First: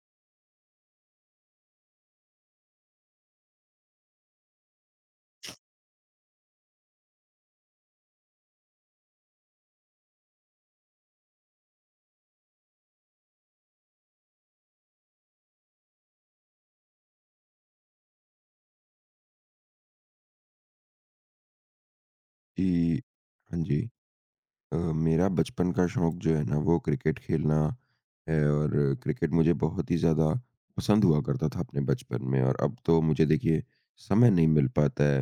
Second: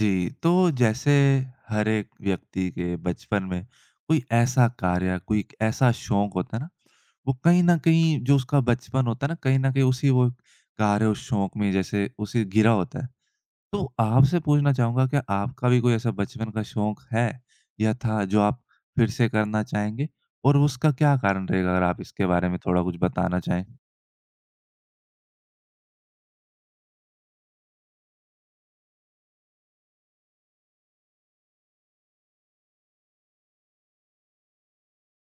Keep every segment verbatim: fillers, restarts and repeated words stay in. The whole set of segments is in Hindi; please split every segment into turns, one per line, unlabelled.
जी, तो जैसे हर एक व्यक्ति के बचपन में कोई ऐसा कार्य, कोई एक ऐसा शौक होता है ना, वो कहीं न कहीं जो उसका बचपन होता है ना, कहीं न कहीं उसी वो कार्य, उस शौक में जैसे उसे घिरा होता है। तो आपसे पूछना चाहूँगा क्या आपका भी कोई ऐसा बचपन का शौक है या था जो आप फिर से करना चाहेंगे? और उसका क्या कारण रहेगा अगर आप इसके बारे में थोड़ा कुछ
जी,
बताना
हाँ
चाहें?
जी। अ, मेरा बचपन का शौक जो है ना वो क्रिकेट खेलना है। और क्रिकेट मुझे बहुत ही ज़्यादा पसंद हुआ करता था अपने बचपन में, और अब तो मुझे देखिए समय नहीं मिल पाता है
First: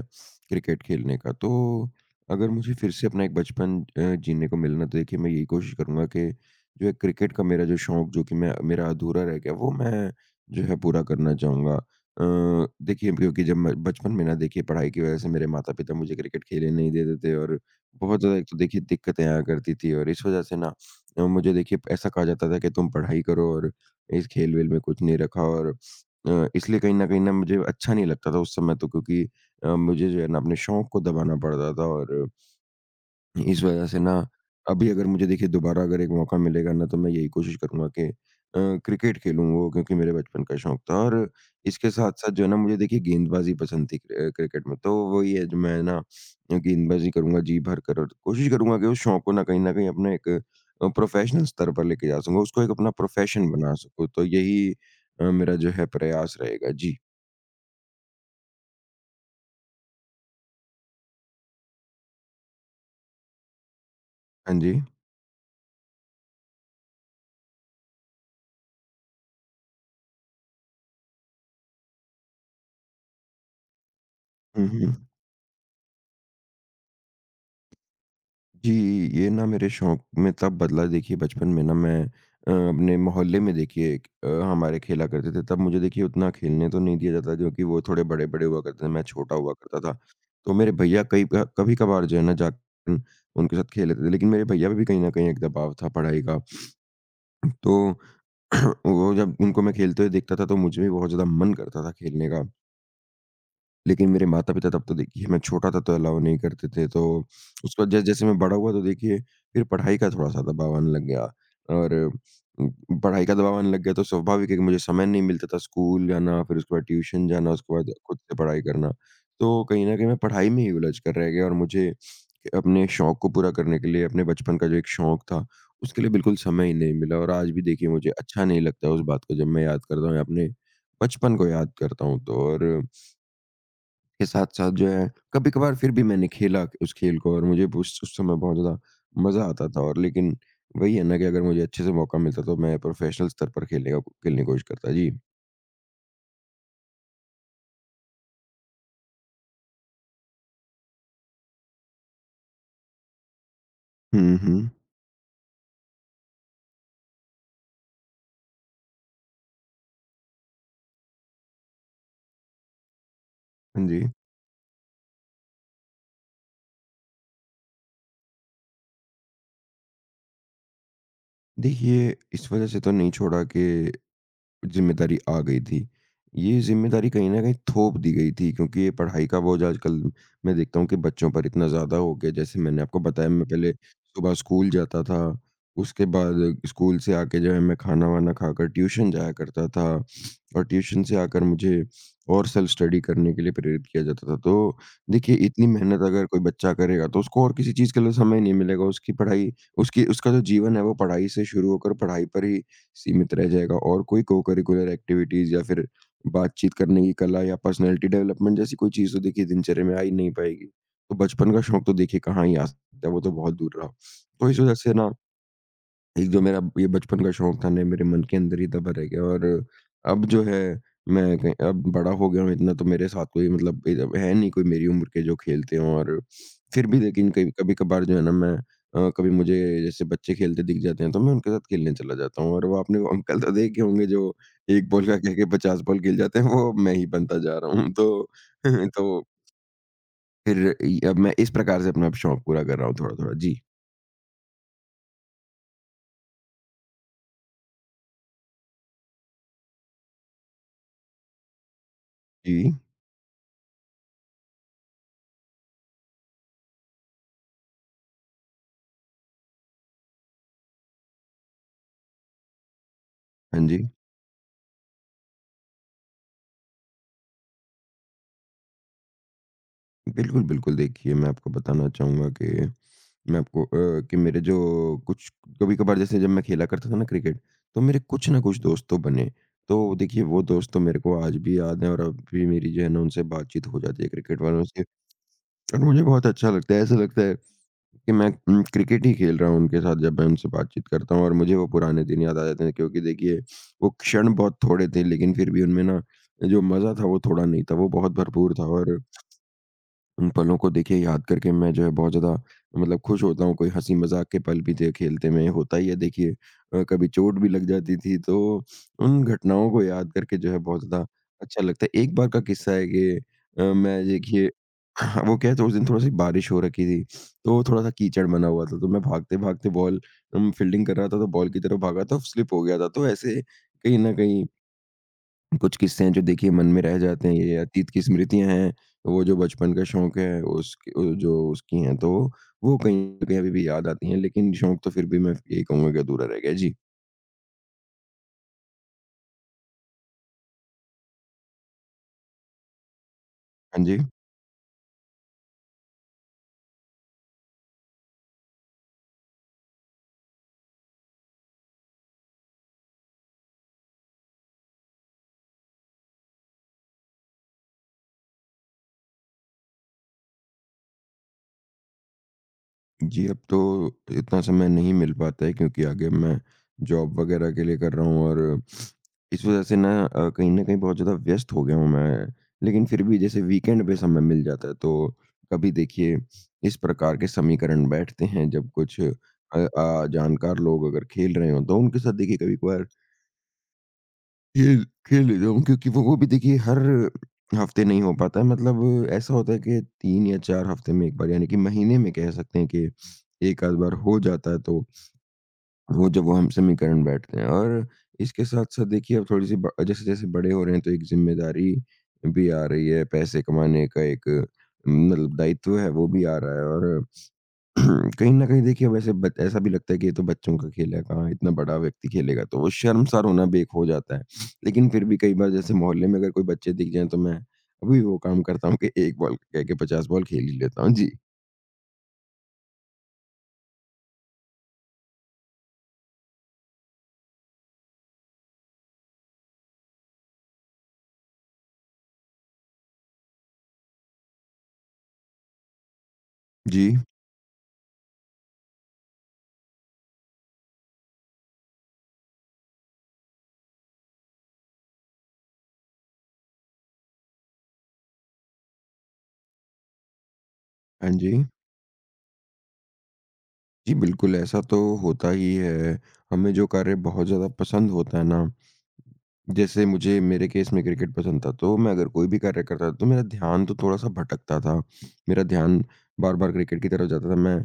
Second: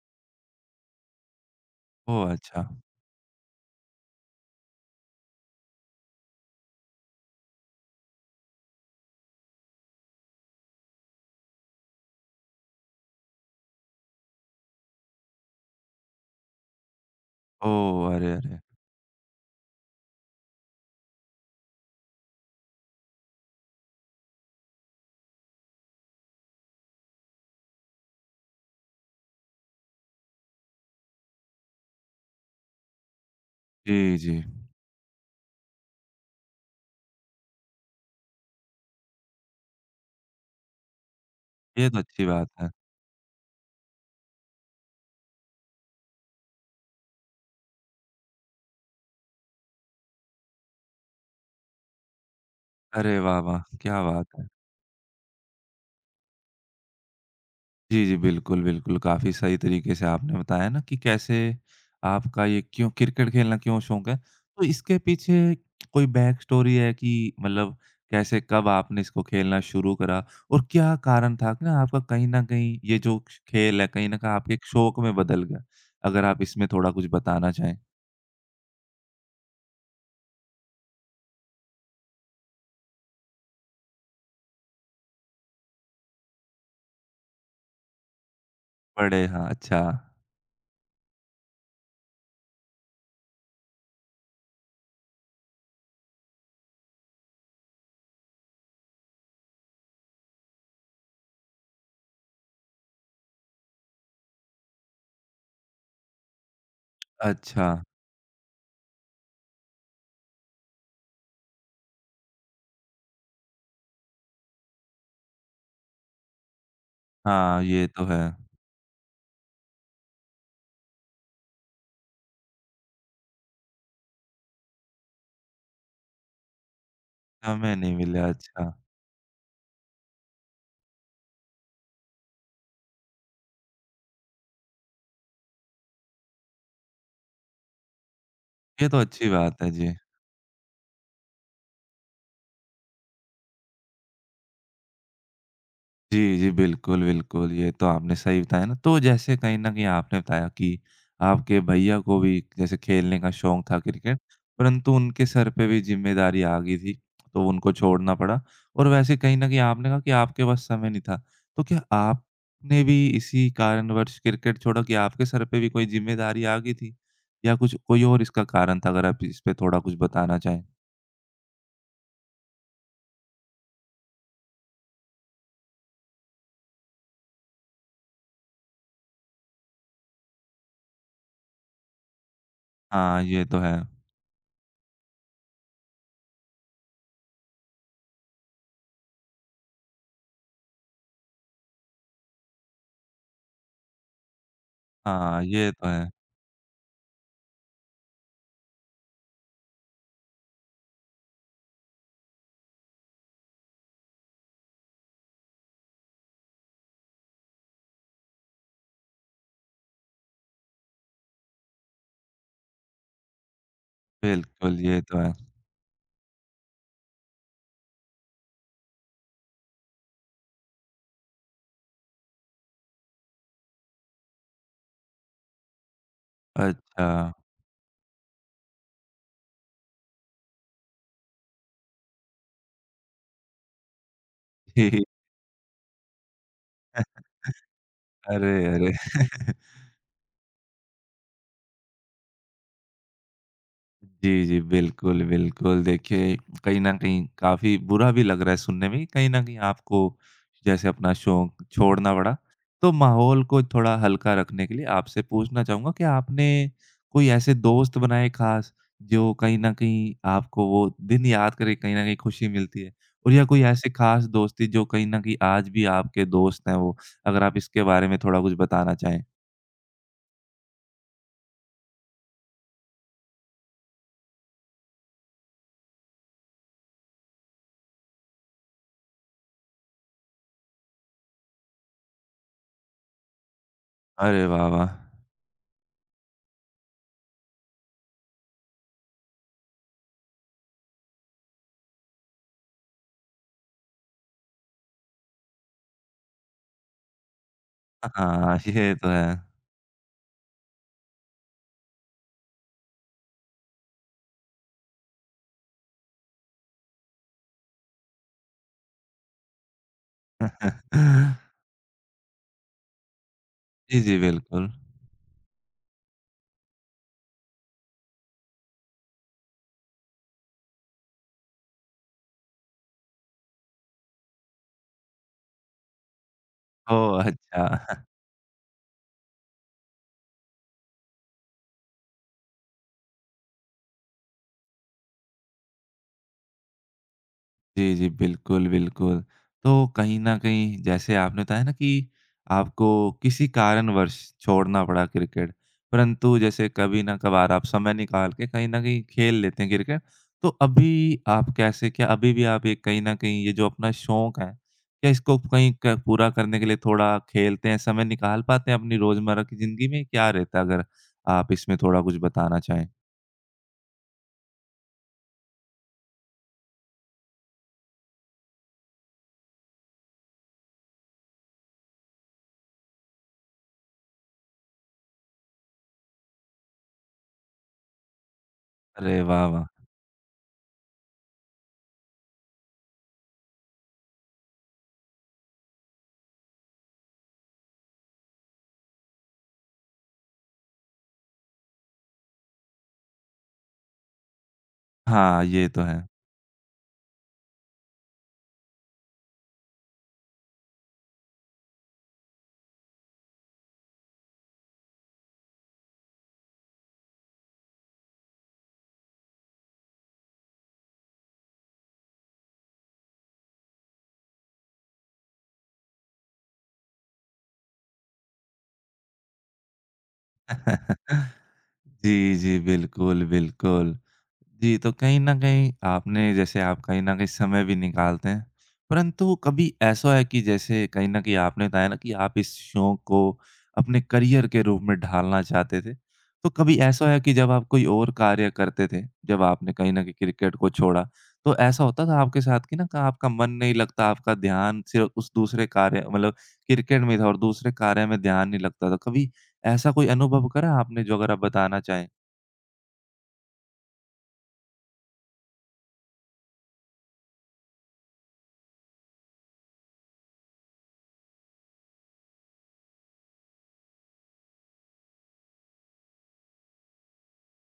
क्रिकेट खेलने का। तो
ओह!
अगर
अच्छा।
मुझे फिर से अपना एक बचपन अ, जीने को मिलना, तो देखिए मैं यही कोशिश करूँगा कि जो है क्रिकेट का मेरा जो शौक जो कि मैं मेरा अधूरा रह गया, वो मैं जो है पूरा करना चाहूँगा। अ, देखिए, क्योंकि जब मैं बचपन में ना देखिए, पढ़ाई की वज़ह से मेरे माता-पिता मुझे क्रिकेट खेलने नहीं देते थे, और
ओह!
बहुत
अरे,
ज़्यादा एक तो
अरे!
देखिए दिक्कतें आया करती थी, और इस वज़ह से ना अ, मुझे देखिए ऐसा कहा जाता था कि तुम पढ़ाई करो, और इस खेल-वेल में कुछ नहीं रखा, और अ, इसलिए कहीं न कहीं ना मुझे अच्छा नहीं लगता था उस समय तो, क्योंकि अ, मुझे जो है ना अपने शौक को दबाना पड़ता था। और इस वजह से
जी,
ना
जी।
अभी अगर मुझे देखिए दोबारा अगर एक मौका मिलेगा ना, तो मैं यही कोशिश करूँगा कि अ, क्रिकेट खेलूँ, वो क्योंकि मेरे बचपन का शौक था। और
ये
इसके
तो अच्छी
साथ-साथ जो
बात
है ना
है।
मुझे देखिए गेंदबाज़ी पसंद थी क्र क्रिकेट में। तो वही है जो मैं ना गेंदबाज़ी करूँगा जी भरकर, और कोशिश करूँगा कि उस शौक को ना कहीं न कहीं अपने एक अ, प्रोफ़ेशनल स्तर पर लेके जा सकूँ, उसको एक अपना
अरे वाह,
प्रोफ़ेशन
वाह!
बना
क्या
सकूँ। तो
बात है।
यही अ, मेरा जो है प्रयास रहेगा। जी।
जी, जी। बिल्कुल, बिल्कुल। काफ़ी सही तरीके से आपने बताया ना कि कैसे आपका ये क्यों क्रिकेट खेलना क्यों शौक है।
हाँ
तो
जी।
इसके पीछे कोई बैक स्टोरी है कि मतलब कैसे कब आपने इसको खेलना शुरू करा और क्या कारण था कि ना आपका कहीं न कहीं ये जो खेल है कहीं न कहीं आपके एक
हुँ, हुँ।
शौक में बदल गया? अगर आप इसमें थोड़ा कुछ बताना चाहें?
जी, ये ना मेरे शौक में तब बदला। देखिए, बचपन में ना मैं अ, अपने मोहल्ले में देखिए एक अ, हमारे खेला करते थे, तब मुझे देखिए उतना खेलने तो नहीं दिया जाता, क्योंकि वो थोड़े बड़े-बड़े हुआ करते थे, मैं
बड़े
छोटा
हाँ,
हुआ
अच्छा।
करता था। तो मेरे भैया कई क कभी-कभार जो है ना जाकर उनके साथ खेल लेते थे, लेकिन मेरे भैया पे भी कहीं न कहीं एक दबाव था पढ़ाई का। तो वो जब उनको मैं खेलते हुए देखता था, तो मुझे भी बहुत ज़्यादा मन करता था खेलने का। लेकिन मेरे माता-पिता तब तो देखिए, मैं छोटा था तो अलाउ नहीं करते थे, तो
अच्छा।
उसके बाद जै जैसे मैं बड़ा हुआ तो देखिए फिर पढ़ाई का थोड़ा-सा दबाव आने लग गया। और उम, पढ़ाई का दबाव आने लग गया, तो स्वाभाविक है कि मुझे समय नहीं मिलता था स्कूल जाना, फिर उसके बाद ट्यूशन जाना,
हाँ,
उसके
ये
बाद
तो
खुद
है।
से पढ़ाई करना। तो कहीं न कहीं मैं पढ़ाई में ही उलझ कर रह गया, और मुझे अपने शौक को पूरा करने के लिए अपने बचपन का जो एक शौक था, उसके लिए बिल्कुल समय ही नहीं मिला। और आज भी
समय
देखिए
नहीं
मुझे
मिला,
अच्छा नहीं
अच्छा।
लगता उस बात को जब मैं याद करता हूँ या अपने बचपन को याद करता हूँ तो। और के साथ-साथ जो है कभी-कभार फिर भी मैंने खेला उस खेल को, और मुझे उस उस समय बहुत ज़्यादा
ये तो अच्छी
मज़ा
बात
आता
है।
था।
जी।
और लेकिन वही है ना कि अगर मुझे अच्छे से मौका मिलता तो मैं प्रोफ़ेशनल स्तर पर खेलने का खेलने की कोशिश करता। जी।
जी, जी। बिल्कुल, बिल्कुल। ये तो आपने सही बताया ना। तो जैसे कहीं न कहीं आपने बताया कि आपके भैया को भी जैसे खेलने का शौक था क्रिकेट,
हुँ, हुँ।
परंतु उनके सर पे भी ज़िम्मेदारी आ गई थी, तो उनको छोड़ना पड़ा और वैसे कहीं न कहीं आपने कहा कि आपके पास समय नहीं था। तो क्या आपने भी इसी
हाँ जी।
कारणवश क्रिकेट छोड़ा कि आपके सर पे भी कोई ज़िम्मेदारी आ गई थी? या कुछ कोई और इसका कारण था? अगर आप इस पे थोड़ा कुछ बताना चाहें।
देखिए, इस वज़ह से तो नहीं छोड़ा कि ज़िम्मेदारी आ गई थी। ये ज़िम्मेदारी कहीं न कहीं थोप दी गई थी, क्योंकि ये पढ़ाई का बोझ आजकल मैं देखता हूँ कि बच्चों पर इतना ज़्यादा हो गया है। जैसे मैंने आपको
हाँ,
बताया,
ये
मैं
तो है।
पहले सुबह स्कूल जाता था, उसके बाद स्कूल से आके जो है मैं खाना-वाना खाकर ट्यूशन जाया करता था, और ट्यूशन से आकर मुझे और सेल्फ स्टडी करने के लिए प्रेरित किया जाता था। तो देखिए
हाँ,
इतनी
ये तो
मेहनत
है।
अगर कोई बच्चा करेगा, तो उसको और किसी चीज़ के लिए समय नहीं मिलेगा। उसकी पढ़ाई, उसकी उसका जो जीवन है वो पढ़ाई से शुरू होकर पढ़ाई पर ही सीमित रह जाएगा, और कोई को-करिकुलर एक्टिविटीज़ या फिर बातचीत करने की कला या पर्सनैलिटी डेवलपमेंट जैसी कोई चीज़ तो देखिए दिनचर्या में आ ही नहीं पाएगी। तो बचपन का शौक तो देखिए कहाँ ही आ सकता है, वो तो बहुत दूर रहा। तो इस वजह
बिल्कुल,
से
ये
ना
तो है।
एक जो मेरा ये बचपन का शौक था ना, ये मेरे मन के अंदर ही दबा रह गया। और अब जो है मैं कहीं अब बड़ा हो गया हूँ इतना, तो मेरे साथ कोई मतलब इधर है नहीं कोई मेरी उम्र के जो खेलते हों। और फिर भी
अच्छा।
लेकिन कभी कभी-कभार जो है ना मैं अ, कभी मुझे जैसे बच्चे खेलते दिख जाते हैं, तो मैं उनके साथ खेलने चला जाता हूँ। और वो आपने वो अंकल तो देखे होंगे जो एक
जी,
बॉल का कह के पचास बॉल खेल जाते हैं, वो मैं ही बनता जा रहा हूँ। तो
अरे, अरे!
तो फिर इ अब मैं इस प्रकार से अपना शौक पूरा कर रहा हूँ थोड़ा-थोड़ा। जी।
जी, जी, बिल्कुल, बिल्कुल। देखिए, कहीं न कहीं काफ़ी बुरा भी लग रहा है सुनने में, कहीं न कहीं आपको जैसे अपना शौक छोड़ना पड़ा।
जी।
तो माहौल को थोड़ा हल्का रखने के लिए आपसे पूछना चाहूँगा कि आपने कोई ऐसे दोस्त बनाए ख़ास, जो कहीं न कहीं आपको वो दिन याद करके कहीं न कहीं खुशी मिलती है? और या कोई
हाँ जी।
ऐसी ख़ास दोस्ती जो कहीं न कहीं आज भी आपके दोस्त हैं वो? अगर आप इसके बारे में थोड़ा कुछ बताना चाहें।
बिल्कुल, बिल्कुल। देखिए, मैं आपको बताना चाहूँगा कि मैं आपको अ, कि मेरे जो कुछ कभी-कभार जैसे जब मैं खेला करता था ना क्रिकेट, तो मेरे कुछ ना कुछ दोस्त तो बने। तो देखिए, वो दोस्त तो मेरे को आज भी याद हैं, और अब भी मेरी जो है ना उनसे बातचीत हो जाती है क्रिकेट
अरे
वालों
वाह,
से,
वाह!
और मुझे बहुत अच्छा लगता है। ऐसा लगता है कि मैं उम, क्रिकेट ही खेल रहा हूँ उनके साथ जब मैं उनसे बातचीत करता हूँ, और मुझे वो पुराने दिन याद आ जाते हैं, क्योंकि देखिए, वो क्षण बहुत थोड़े थे लेकिन फिर भी उनमें ना जो मज़ा था वो थोड़ा नहीं था, वो बहुत भरपूर
हाँ,
था।
ये
और
तो है।
उन पलों को देखिए याद करके मैं जो है बहुत ज़्यादा मतलब खुश होता हूँ, कोई हँसी-मज़ाक के पल भी थे, खेलते में होता ही है देखिए, अ, कभी चोट भी लग जाती थी, तो उन घटनाओं को याद करके जो है बहुत ज़्यादा अच्छा लगता है। एक बार का किस्सा है कि अ,
जी,
मैं
जी,
देखिए
बिल्कुल।
वो क्या है, तो उस दिन थोड़ा-सी बारिश हो रखी थी, तो थोड़ा-सा कीचड़ बना हुआ था, तो मैं भागते-भागते बॉल उम, फील्डिंग कर रहा था, तो बॉल की तरफ भागा तो स्लिप हो गया था। तो ऐसे कहीं न कहीं कुछ किस्से हैं जो देखिए मन में रह
ओह!
जाते हैं, ये अतीत की
अच्छा।
स्मृतियाँ हैं, वो जो बचपन का शौक है उसकी अ, जो उसकी हैं, तो वो कहीं न कहीं अभी भी याद आती हैं। लेकिन शौक तो फिर भी मैं यही कहूँगा कि अधूरा रह गया है। जी।
जी, जी। बिल्कुल, बिल्कुल। तो कहीं न कहीं जैसे आपने बताया ना कि आपको किसी
हाँ जी।
कारणवश छोड़ना पड़ा क्रिकेट, परंतु जैसे कभी ना कभार आप समय निकाल के कहीं न कहीं खेल लेते हैं क्रिकेट। तो अभी आप कैसे क्या अभी भी आप ये कहीं न कहीं ये जो अपना शौक है, क्या इसको कहीं क पूरा करने के लिए थोड़ा खेलते हैं, समय निकाल पाते हैं अपनी रोज़मर्रा की ज़िंदगी में? क्या रहता है अगर आप इसमें थोड़ा कुछ बताना चाहें?
जी, अब तो इतना समय नहीं मिल पाता है, क्योंकि आगे मैं जॉब वगैरह के लिए कर रहा हूँ, और इस वज़ह से ना अ, कहीं न कहीं बहुत ज़्यादा व्यस्त हो गया हूँ मैं। लेकिन फिर भी जैसे वीकेंड पे समय मिल जाता है तो कभी देखिए इस प्रकार के समीकरण बैठते हैं, जब कुछ अ
अरे वाह, वाह!
अ, जानकार लोग अगर खेल रहे हों, तो उनके साथ देखिए कभी-कभार खेल खेल लेता हूँ, क्योंकि वो वो भी देखिए हर हफ्ते नहीं हो पाता है। मतलब ऐसा होता है कि तीन या चार हफ्ते में एक बार, यानी कि महीने में कह सकते हैं कि एक आध बार हो जाता है, तो
हाँ, ये तो है।
वो जब वो हम समीकरण बैठते हैं। और इसके साथ-साथ देखिए अब थोड़ी-सी ब जैसे-जैसे बड़े हो रहे हैं, तो एक ज़िम्मेदारी भी आ रही है, पैसे कमाने का एक अम, मतलब दायित्व है, वो भी आ रहा है। और कहीं न कहीं देखिए वैसे बत ऐसा भी लगता है कि ये तो बच्चों का खेल है, कहाँ इतना बड़ा व्यक्ति खेलेगा, तो वो शर्मसार होना भी एक हो जाता है। लेकिन फिर भी कई बार जैसे मोहल्ले में अगर कोई बच्चे दिख जाएँ, तो मैं अभी वो काम करता हूँ कि एक बॉल कह के पचास बॉल खेल ही लेता हूँ। जी।
जी, जी। बिल्कुल, बिल्कुल। जी, तो कहीं न कहीं आपने जैसे आप कहीं न कहीं समय भी निकालते हैं। परंतु कभी ऐसा है कि जैसे कहीं न कहीं आपने बताया ना कि आप इस शौक को अपने करियर के रूप में ढालना चाहते थे। तो कभी
जी।
ऐसा है कि जब आप कोई और कार्य करते थे, जब आपने कहीं न कहीं क्रिकेट को छोड़ा, तो ऐसा होता था आपके साथ कि ना क आपका मन नहीं लगता, आपका ध्यान सिर्फ़ उस दूसरे कार्य मतलब क्रिकेट में था और दूसरे कार्य में ध्यान नहीं लगता था। कभी ऐसा कोई अनुभव करा आपने
हाँ
जो अगर आप
जी।
बताना चाहें?
जी, बिल्कुल, ऐसा तो होता ही है। हमें जो कार्य बहुत ज़्यादा पसंद होता है ना, जैसे मुझे मेरे केस में क्रिकेट पसंद था, तो मैं अगर कोई भी कार्य करता था, तो मेरा ध्यान तो थोड़ा-सा भटकता था। मेरा ध्यान बार-बार क्रिकेट की तरफ जाता था। मैं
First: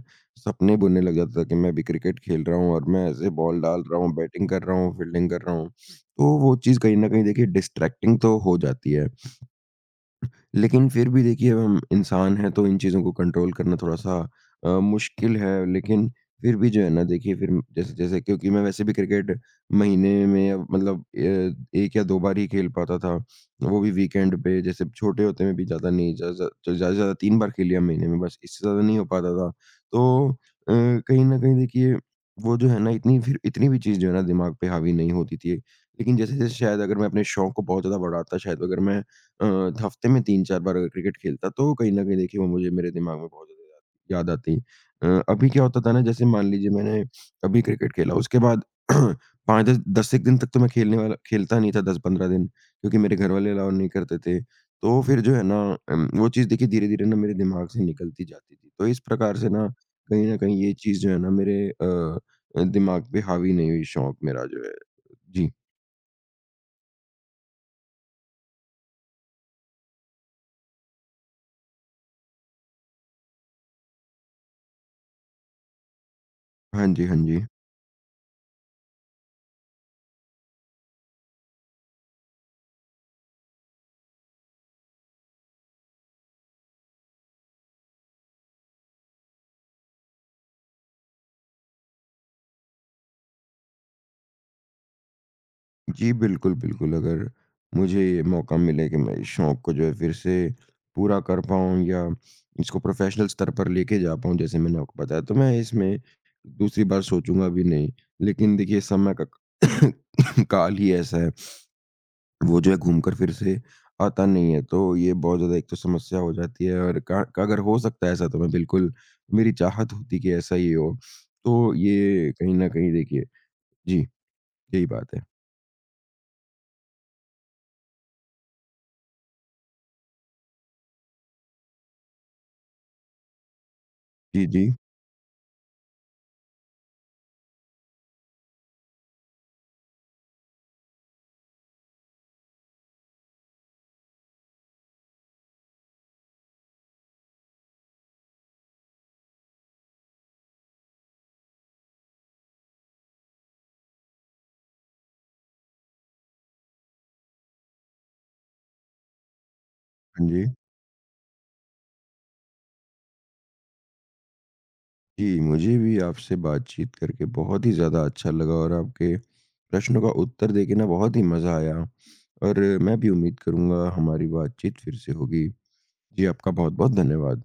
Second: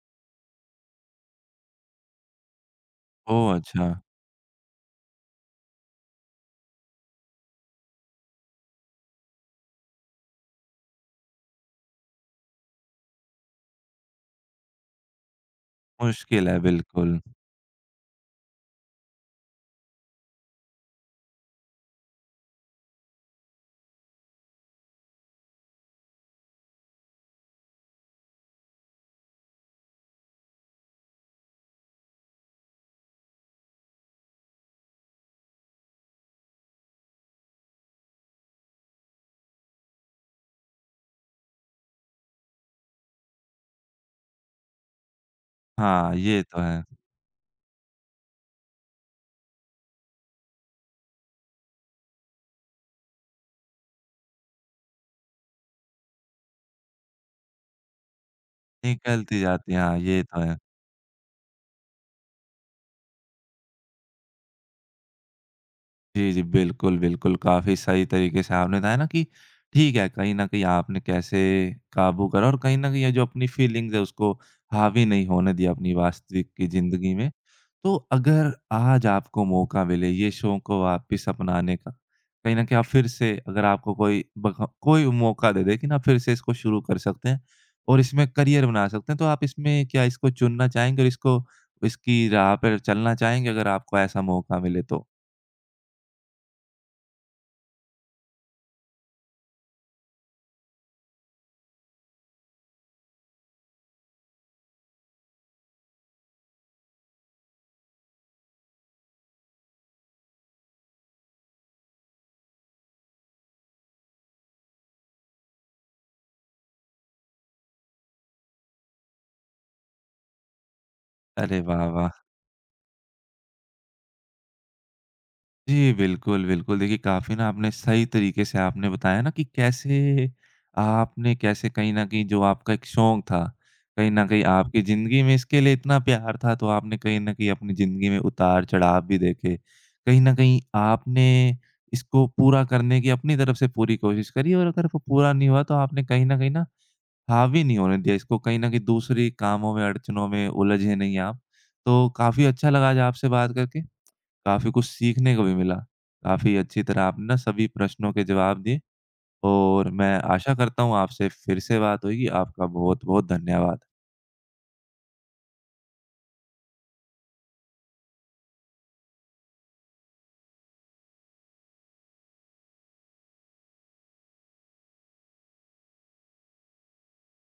सपने बुनने लग जाता था कि मैं अभी क्रिकेट खेल रहा हूँ, और मैं ऐसे
ओह!
बॉल डाल
अच्छा,
रहा हूँ, बैटिंग कर रहा हूँ, फील्डिंग कर रहा हूँ। तो वो चीज़ कहीं न कहीं देखिए डिस्ट्रैक्टिंग तो हो जाती है। लेकिन फिर भी देखिए अब हम इंसान हैं, तो इन चीज़ों को कंट्रोल करना थोड़ा-सा अ, मुश्किल है। लेकिन
मुश्किल
फिर
है
भी जो है ना
बिल्कुल।
देखिए फिर जैसे-जैसे, क्योंकि मैं वैसे भी क्रिकेट महीने में अब मतलब अ, एक या दो बार ही खेल पाता था। वो भी वीकेंड पे, जैसे छोटे होते में भी ज़्यादा नहीं, ज़्यादा ज़्यादा से ज़्यादा तीन बार खेल लिया महीने में, बस इससे ज़्यादा नहीं हो पाता था। तो अ, कहीं न कहीं देखिए वो जो है ना इतनी फिर इतनी भी चीज़ जो है ना दिमाग पे हावी नहीं होती थी। लेकिन जैसे-जैसे शायद अगर मैं अपने शौक को बहुत ज़्यादा बढ़ाता, शायद अगर मैं अ, हफ्ते में तीन चार बार अगर क्रिकेट खेलता, तो कहीं न कहीं देखिए वो मुझे मेरे दिमाग में बहुत ज़्यादा याद याद आती। अ, अभी क्या होता था ना,
हाँ,
जैसे
ये
मान
तो
लीजिए
है।
मैंने अभी क्रिकेट खेला, उसके बाद पाँच दस दस एक दिन तक तो मैं खेलने वाला खेलता नहीं था, दस पंद्रह दिन, क्योंकि मेरे घर वाले अलाउ नहीं करते थे। तो फिर जो है ना अम, वो चीज़ देखिए धीरे-धीरे ना मेरे दिमाग से निकलती जाती थी। तो इस प्रकार
निकलती
से ना
जाती है, हाँ, ये
कहीं न
तो है।
कहीं ये चीज़ जो है ना मेरे अ, दिमाग पे हावी नहीं हुई शौक मेरा जो है। जी।
जी, जी। बिल्कुल, बिल्कुल। काफ़ी सही तरीके से आपने बताया ना कि ठीक है, कहीं न कहीं आपने कैसे काबू करा और कहीं न कहीं ये जो अपनी फ़ीलिंग्स है उसको हावी नहीं होने दिया अपनी वास्तविक की
हाँ जी,
ज़िंदगी
हाँ
में।
जी।
तो अगर आज आपको मौका मिले ये शौक को वापस अपनाने का, कहीं न कहीं आप फिर से अगर आपको कोई बख कोई मौका दे दे कि ना आप फिर से इसको शुरू कर सकते हैं और इसमें करियर बना सकते हैं, तो आप इसमें क्या इसको चुनना चाहेंगे और इसको इसकी राह पर चलना चाहेंगे अगर आपको ऐसा मौका मिले तो?
जी, बिल्कुल, बिल्कुल। अगर मुझे ये मौका मिले कि मैं इस शौक को जो है फिर से पूरा कर पाऊँ या इसको प्रोफ़ेशनल स्तर पर लेके जा पाऊँ जैसे मैंने आपको बताया, तो मैं इसमें दूसरी बार सोचूँगा भी नहीं। लेकिन देखिए समय का काल ही ऐसा है, वो जो है घूम कर फिर से आता नहीं है। तो ये बहुत ज़्यादा एक तो समस्या हो जाती है, और का का अगर हो सकता है ऐसा, तो मैं बिल्कुल मेरी चाहत होती कि ऐसा ही हो।
अरे
तो
वाह, वाह!
ये कहीं न कहीं देखिए जी, यही बात है।
जी, बिल्कुल, बिल्कुल। देखिए, काफ़ी ना आपने सही तरीके से आपने बताया ना कि कैसे आपने कैसे कहीं न कहीं जो आपका एक शौक था, कहीं न कहीं
जी, जी।
आपकी ज़िंदगी में इसके लिए इतना प्यार था, तो आपने कहीं न कहीं अपनी ज़िंदगी में उतार-चढ़ाव भी देखे। कहीं न कहीं आपने इसको पूरा करने की अपनी तरफ से पूरी कोशिश करी और अगर वो पूरा नहीं हुआ, तो आपने कहीं न कहीं ना हावी नहीं होने दिया इसको, कहीं न कहीं दूसरे कामों में, अड़चनों में उलझे नहीं आप। तो काफ़ी अच्छा लगा आज आपसे बात करके। काफ़ी कुछ सीखने को भी मिला। काफ़ी अच्छी तरह आपने ना सभी प्रश्नों के जवाब दिए और मैं
हाँ जी।
आशा करता हूँ आपसे फिर से बात होगी। आपका बहुत-बहुत धन्यवाद।
जी, मुझे भी आपसे बातचीत करके बहुत ही ज़्यादा अच्छा लगा, और आपके प्रश्नों का उत्तर देके ना बहुत ही मज़ा आया, और मैं भी उम्मीद करूँगा हमारी बातचीत फिर से होगी। जी, आपका बहुत-बहुत धन्यवाद।